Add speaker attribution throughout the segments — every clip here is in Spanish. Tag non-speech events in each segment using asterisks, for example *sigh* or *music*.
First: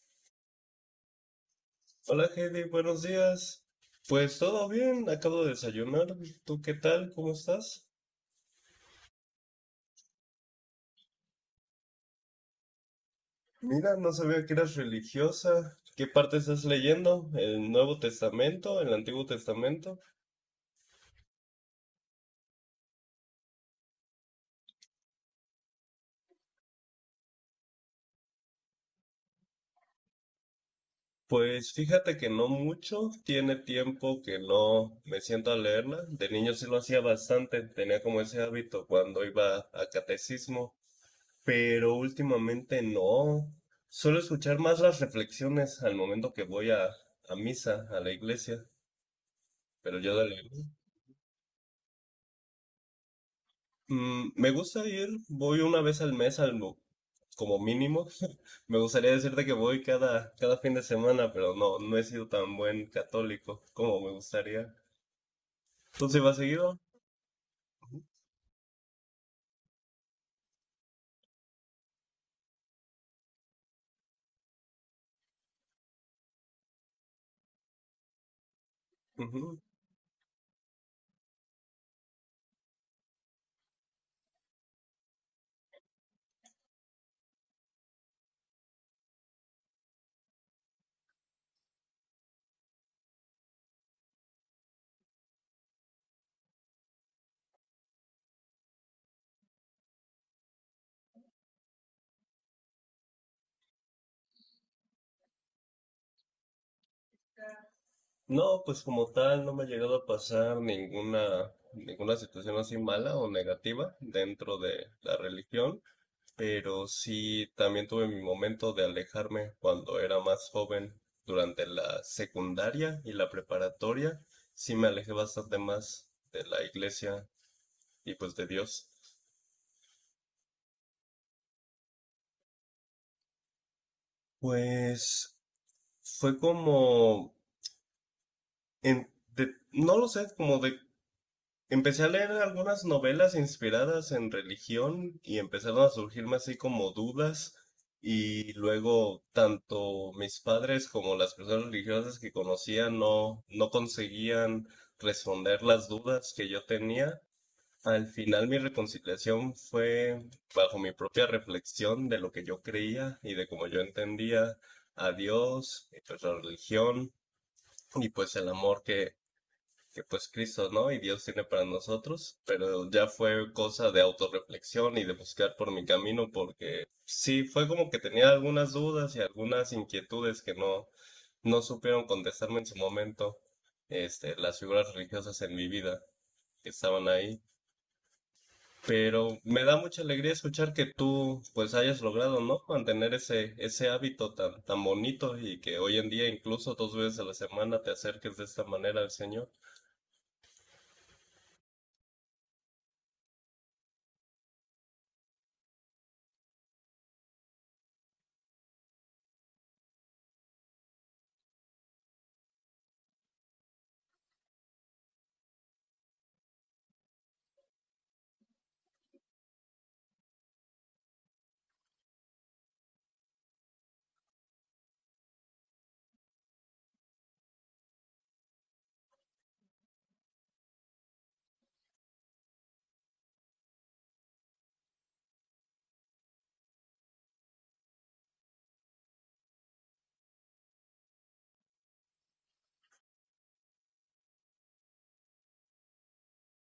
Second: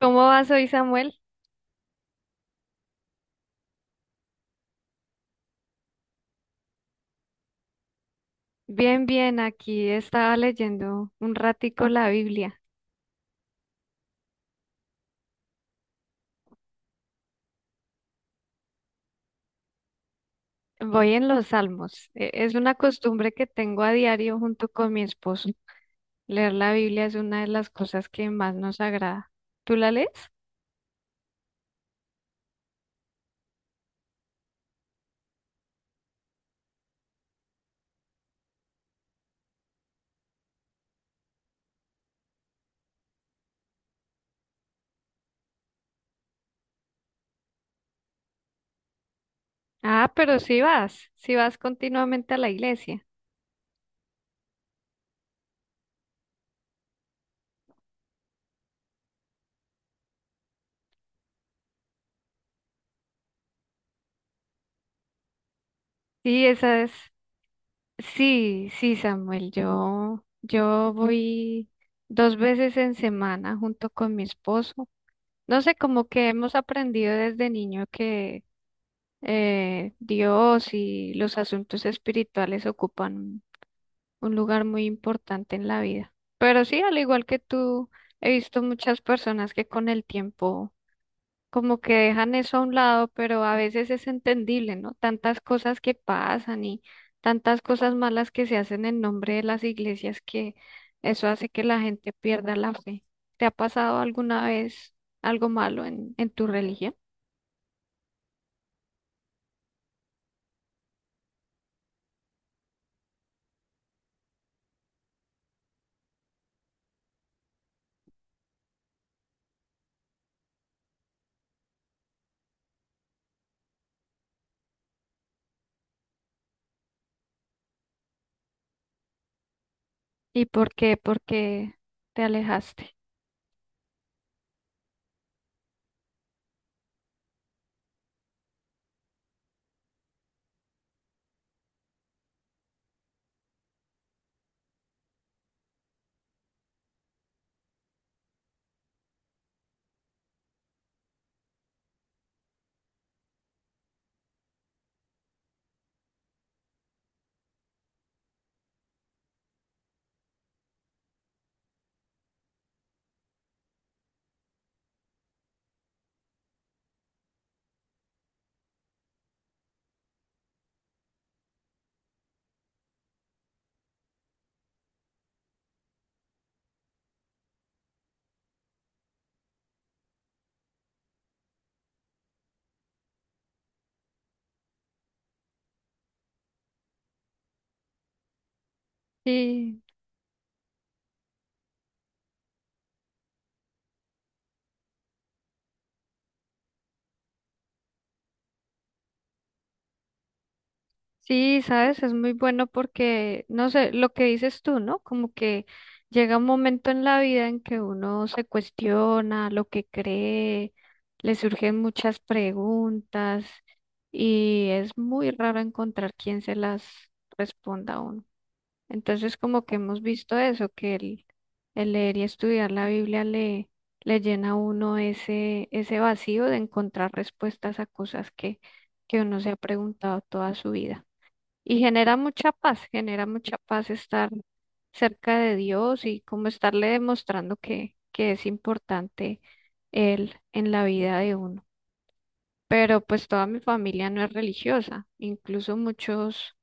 Speaker 1: ¿Cómo vas hoy, Samuel?
Speaker 2: Hola, Heidi, buenos días. Pues todo bien, acabo de desayunar. ¿Tú qué tal? ¿Cómo estás?
Speaker 1: Bien, bien, aquí estaba leyendo un ratico la Biblia.
Speaker 2: Mira, no sabía que eras religiosa. ¿Qué parte estás leyendo? ¿El Nuevo Testamento? ¿El Antiguo Testamento?
Speaker 1: Voy en los Salmos. Es una costumbre que tengo a diario junto con mi esposo. Leer la Biblia es una de las cosas que más nos agrada. ¿Tú la lees?
Speaker 2: Pues fíjate que no mucho. Tiene tiempo que no me siento a leerla. De niño sí lo hacía bastante. Tenía como ese hábito cuando iba a catecismo. Pero últimamente no. Suelo escuchar más las reflexiones al momento que voy a misa, a la iglesia. Pero
Speaker 1: Ah,
Speaker 2: yo de
Speaker 1: pero
Speaker 2: leer,
Speaker 1: sí vas continuamente a la iglesia.
Speaker 2: me gusta ir, voy una vez al mes, como mínimo. *laughs* Me gustaría decirte que voy cada fin de semana, pero no he sido tan buen católico como me gustaría. ¿Tú sí vas
Speaker 1: Sí,
Speaker 2: seguido?
Speaker 1: esa es. Sí, sí, Samuel, yo voy dos veces en semana junto con mi esposo. No sé, como que hemos aprendido desde niño que
Speaker 2: Ujú.
Speaker 1: Dios y los asuntos espirituales ocupan un lugar muy importante en la vida. Pero sí, al igual que tú, he visto muchas personas que con el tiempo como que dejan eso a un lado, pero a veces es entendible, ¿no? Tantas cosas que pasan y tantas cosas malas que se hacen en nombre de las iglesias que eso hace que la gente pierda la fe. ¿Te ha pasado alguna vez algo malo en tu religión?
Speaker 2: No, pues como tal, no me ha llegado a pasar ninguna situación así mala o negativa dentro de la religión. Pero sí también tuve mi momento de alejarme cuando era más joven, durante la secundaria y la preparatoria, sí me alejé bastante más de la iglesia y pues de Dios.
Speaker 1: ¿Y por qué? ¿Por qué te alejaste?
Speaker 2: Pues fue como, en, no lo sé, como de empecé a leer algunas novelas inspiradas en religión y empezaron a surgirme así como dudas y luego tanto mis padres como las personas religiosas que conocía no conseguían responder las dudas que yo tenía. Al final mi reconciliación fue bajo mi propia reflexión de lo que yo creía y de cómo yo entendía a Dios, y pues la religión y pues el amor que pues Cristo, ¿no? Y Dios tiene para nosotros, pero ya fue cosa de autorreflexión y de buscar por mi camino, porque sí, fue como que tenía algunas dudas y algunas inquietudes que no supieron contestarme en su momento, las figuras religiosas en mi vida que estaban ahí. Pero me da
Speaker 1: Sí,
Speaker 2: mucha alegría escuchar que tú pues hayas logrado, ¿no? Mantener ese hábito tan, tan bonito y que hoy en día incluso dos veces a la semana te acerques de esta manera al Señor.
Speaker 1: sí, sabes, es muy bueno porque, no sé, lo que dices tú, ¿no? Como que llega un momento en la vida en que uno se cuestiona lo que cree, le surgen muchas preguntas y es muy raro encontrar quien se las responda a uno. Entonces, como que hemos visto eso, que el leer y estudiar la Biblia le llena a uno ese vacío de encontrar respuestas a cosas que uno se ha preguntado toda su vida. Y genera mucha paz estar cerca de Dios y como estarle demostrando que es importante Él en la vida de uno. Pero pues toda mi familia no es religiosa, incluso muchos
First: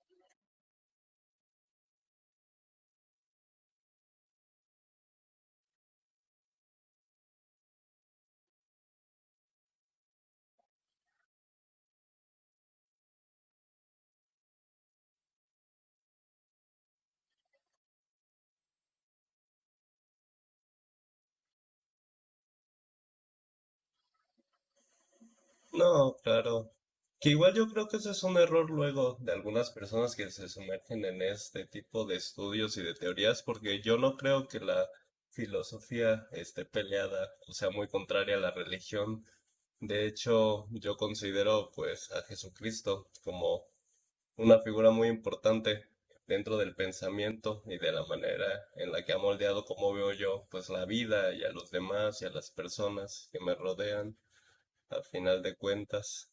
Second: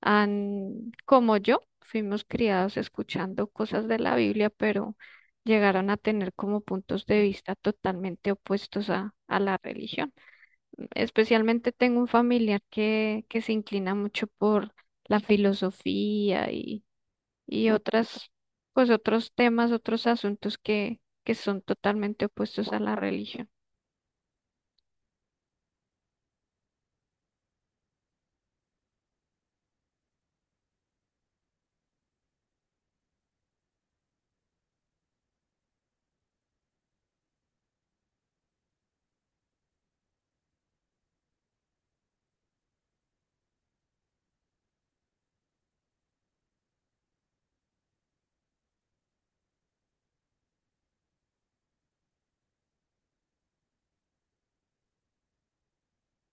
Speaker 1: han, como yo, fuimos criados escuchando cosas de la Biblia, pero llegaron a tener como puntos de vista totalmente opuestos a la religión. Especialmente tengo un familiar que se inclina mucho por la filosofía y otras, pues otros temas, otros asuntos que son totalmente opuestos a la religión.
Speaker 2: No, claro. Que igual yo creo que ese es un error luego de algunas personas que se sumergen en este tipo de estudios y de teorías, porque yo no creo que la filosofía esté peleada o sea muy contraria a la religión. De hecho, yo considero pues a Jesucristo como una figura muy importante dentro del pensamiento y de la manera en la que ha moldeado cómo veo yo pues la vida y a los demás y a las personas que me rodean al final de cuentas.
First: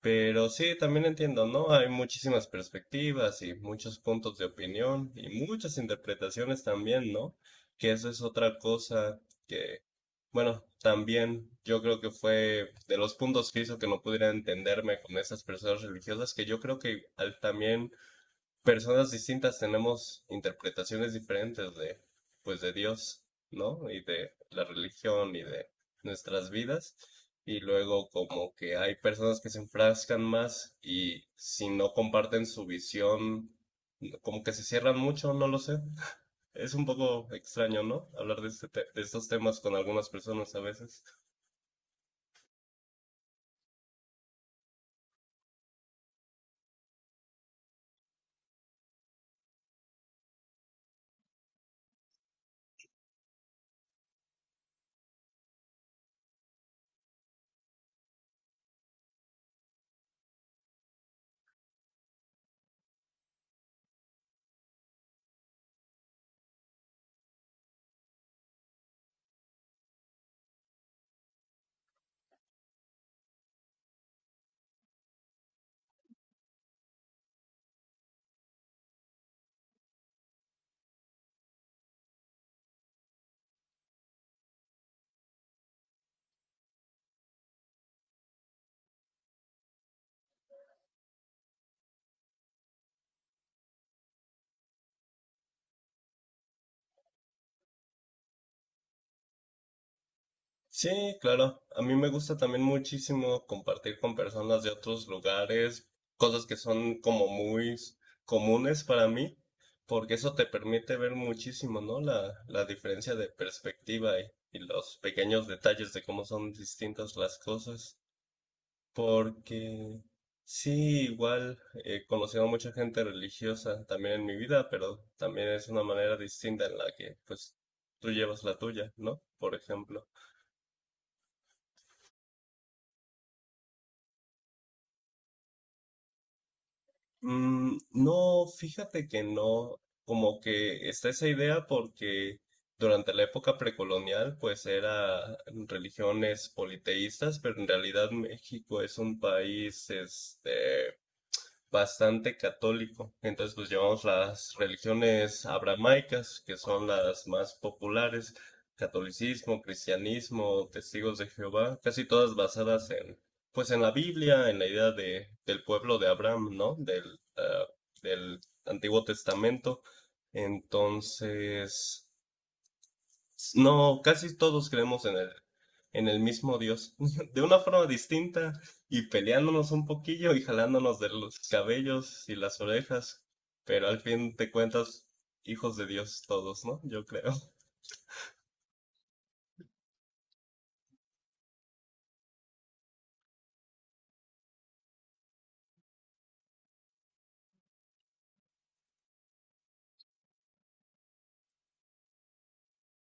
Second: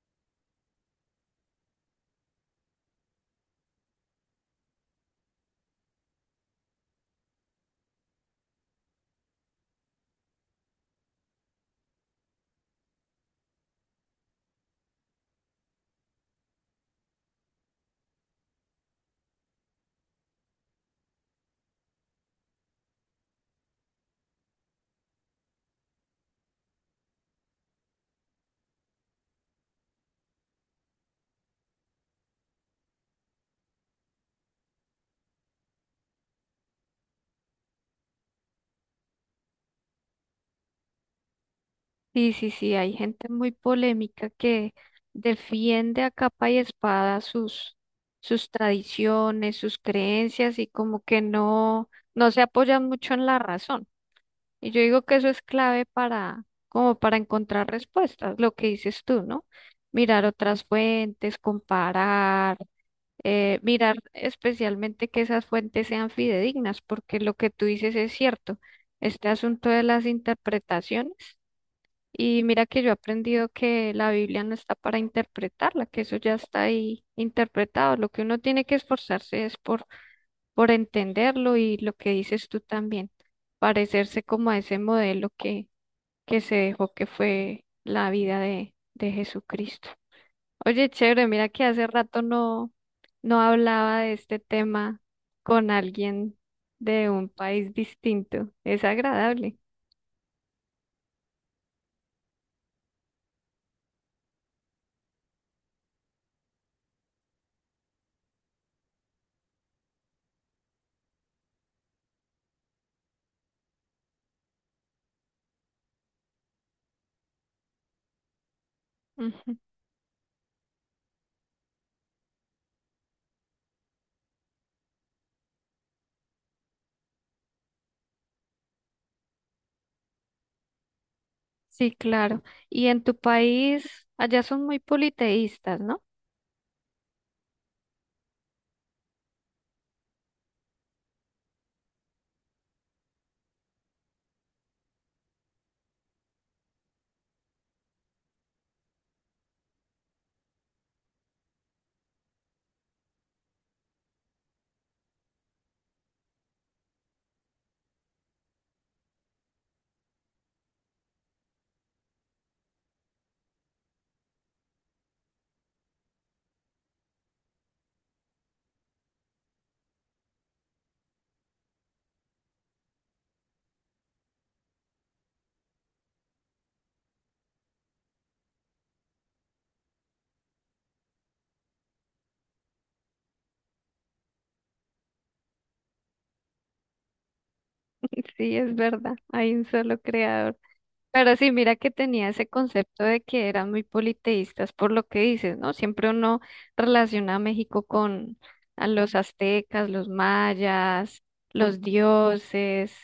Speaker 2: Pero sí, también entiendo, ¿no? Hay muchísimas perspectivas y muchos puntos de opinión y muchas interpretaciones también, ¿no? Que eso es otra cosa que, bueno, también yo creo que fue de los puntos que hizo que no pudiera entenderme con esas personas religiosas, que yo creo que también personas distintas tenemos interpretaciones diferentes de, pues, de Dios, ¿no? Y de la religión y de nuestras vidas. Y luego como que hay personas que se enfrascan más y si no comparten su visión, como que se cierran mucho, no lo sé. Es un poco extraño, ¿no? Hablar de, de estos temas con algunas personas a veces.
Speaker 1: Sí, sí, sí, hay gente muy polémica que defiende a capa y espada sus, sus tradiciones, sus creencias y como que no, no se apoyan mucho en la razón. Y yo digo que eso es clave para, como para encontrar respuestas, lo que dices tú, ¿no? Mirar otras fuentes, comparar, mirar especialmente que esas fuentes sean fidedignas, porque lo que tú dices es cierto. Este asunto de las interpretaciones. Y mira que yo he aprendido que la Biblia no está para interpretarla, que eso ya está ahí interpretado. Lo que uno tiene que esforzarse es por entenderlo y lo que dices tú también, parecerse como a ese modelo que se dejó que fue la vida de Jesucristo. Oye, chévere, mira que hace rato no, no hablaba de este tema con alguien de un país distinto. Es agradable.
Speaker 2: Sí, claro. A mí me gusta también muchísimo compartir con personas de otros lugares, cosas que son como muy comunes para mí, porque eso te permite ver muchísimo, ¿no? La diferencia de perspectiva y los pequeños detalles de cómo son distintas las cosas. Porque sí, igual he conocido a mucha gente religiosa también en mi vida, pero también es una manera distinta en la que pues tú llevas la tuya, ¿no? Por ejemplo.
Speaker 1: Sí, claro. Y en tu país, allá son muy politeístas, ¿no?
Speaker 2: Mm, no, fíjate que no, como que está esa idea porque durante la época precolonial pues era religiones politeístas, pero en realidad México es un país este bastante católico. Entonces, pues llevamos las religiones abramaicas, que son las más populares, catolicismo, cristianismo, testigos de Jehová, casi todas basadas en, pues en la Biblia, en la idea del pueblo de Abraham, ¿no? Ah, del Antiguo Testamento. Entonces, no, casi todos creemos en el mismo Dios, *laughs* de una forma distinta y peleándonos un poquillo y jalándonos de los cabellos y las orejas, pero al fin de cuentas, hijos de Dios todos, ¿no? Yo creo.
Speaker 1: *laughs* Sí, es verdad, hay un solo creador. Pero sí, mira que tenía ese concepto de que eran muy politeístas por lo que dices, ¿no? Siempre uno relaciona a México con a los aztecas, los mayas, los dioses.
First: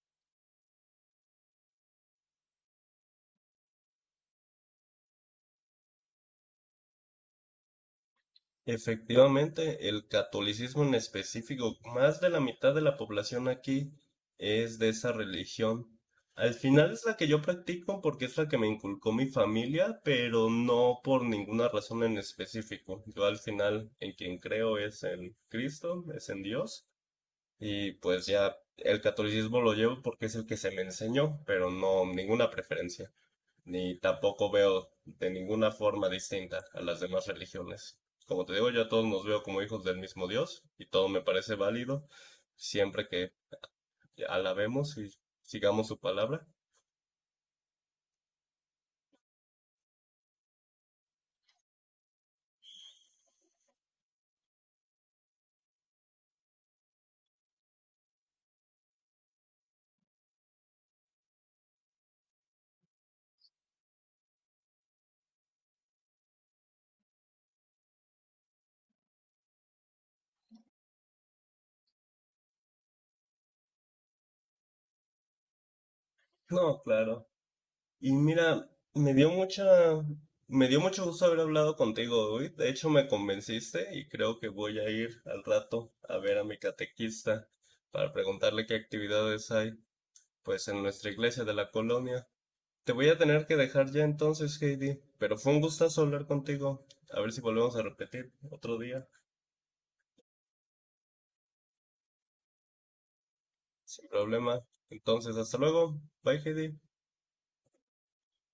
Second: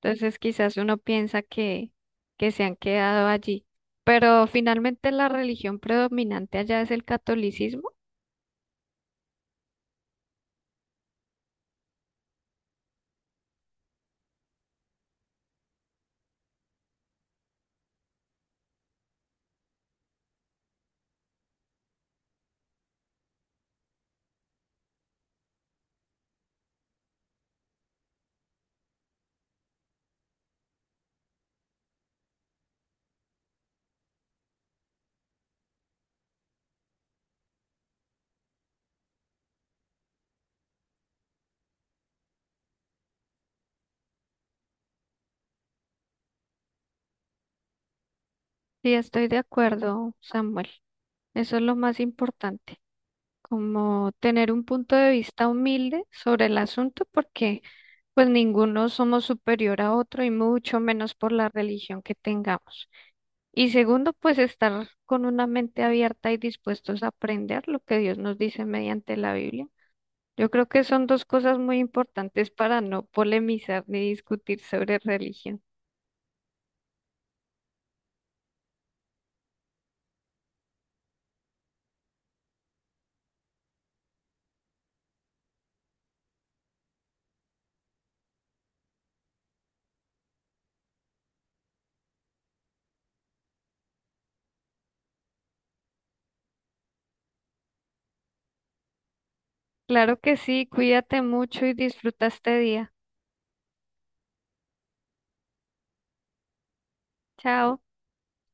Speaker 1: Entonces, quizás uno piensa que se han quedado allí. Pero finalmente la religión predominante allá es el catolicismo.
Speaker 2: Efectivamente, el catolicismo en específico, más de la mitad de la población aquí es de esa religión. Al final es la que yo practico porque es la que me inculcó mi familia, pero no por ninguna razón en específico. Yo al final en quien creo es en Cristo, es en Dios, y pues ya el catolicismo lo llevo porque es el que se me enseñó, pero no ninguna preferencia ni tampoco veo de ninguna forma distinta a las demás religiones. Como te digo, yo a todos nos veo como hijos del mismo Dios y todo me parece válido siempre que alabemos y sigamos su palabra.
Speaker 1: Sí, estoy de acuerdo, Samuel. Eso es lo más importante, como tener un punto de vista humilde sobre el asunto, porque pues ninguno somos superior a otro y mucho menos por la religión que tengamos. Y segundo, pues estar con una mente abierta y dispuestos a aprender lo que Dios nos dice mediante la Biblia. Yo creo que son dos cosas muy importantes para no polemizar ni discutir sobre religión.
Speaker 2: No, claro. Y mira, me dio mucha, me dio mucho gusto haber hablado contigo hoy. De hecho, me convenciste y creo que voy a ir al rato a ver a mi catequista para preguntarle qué actividades hay, pues, en nuestra iglesia de la colonia. Te voy a tener que dejar ya entonces, Heidi, pero fue un gustazo hablar contigo. A ver si volvemos a repetir otro día,
Speaker 1: Claro que sí, cuídate mucho y disfruta este día.
Speaker 2: sin problema. Entonces, hasta luego. Bye, Heidi.
Speaker 1: Chao.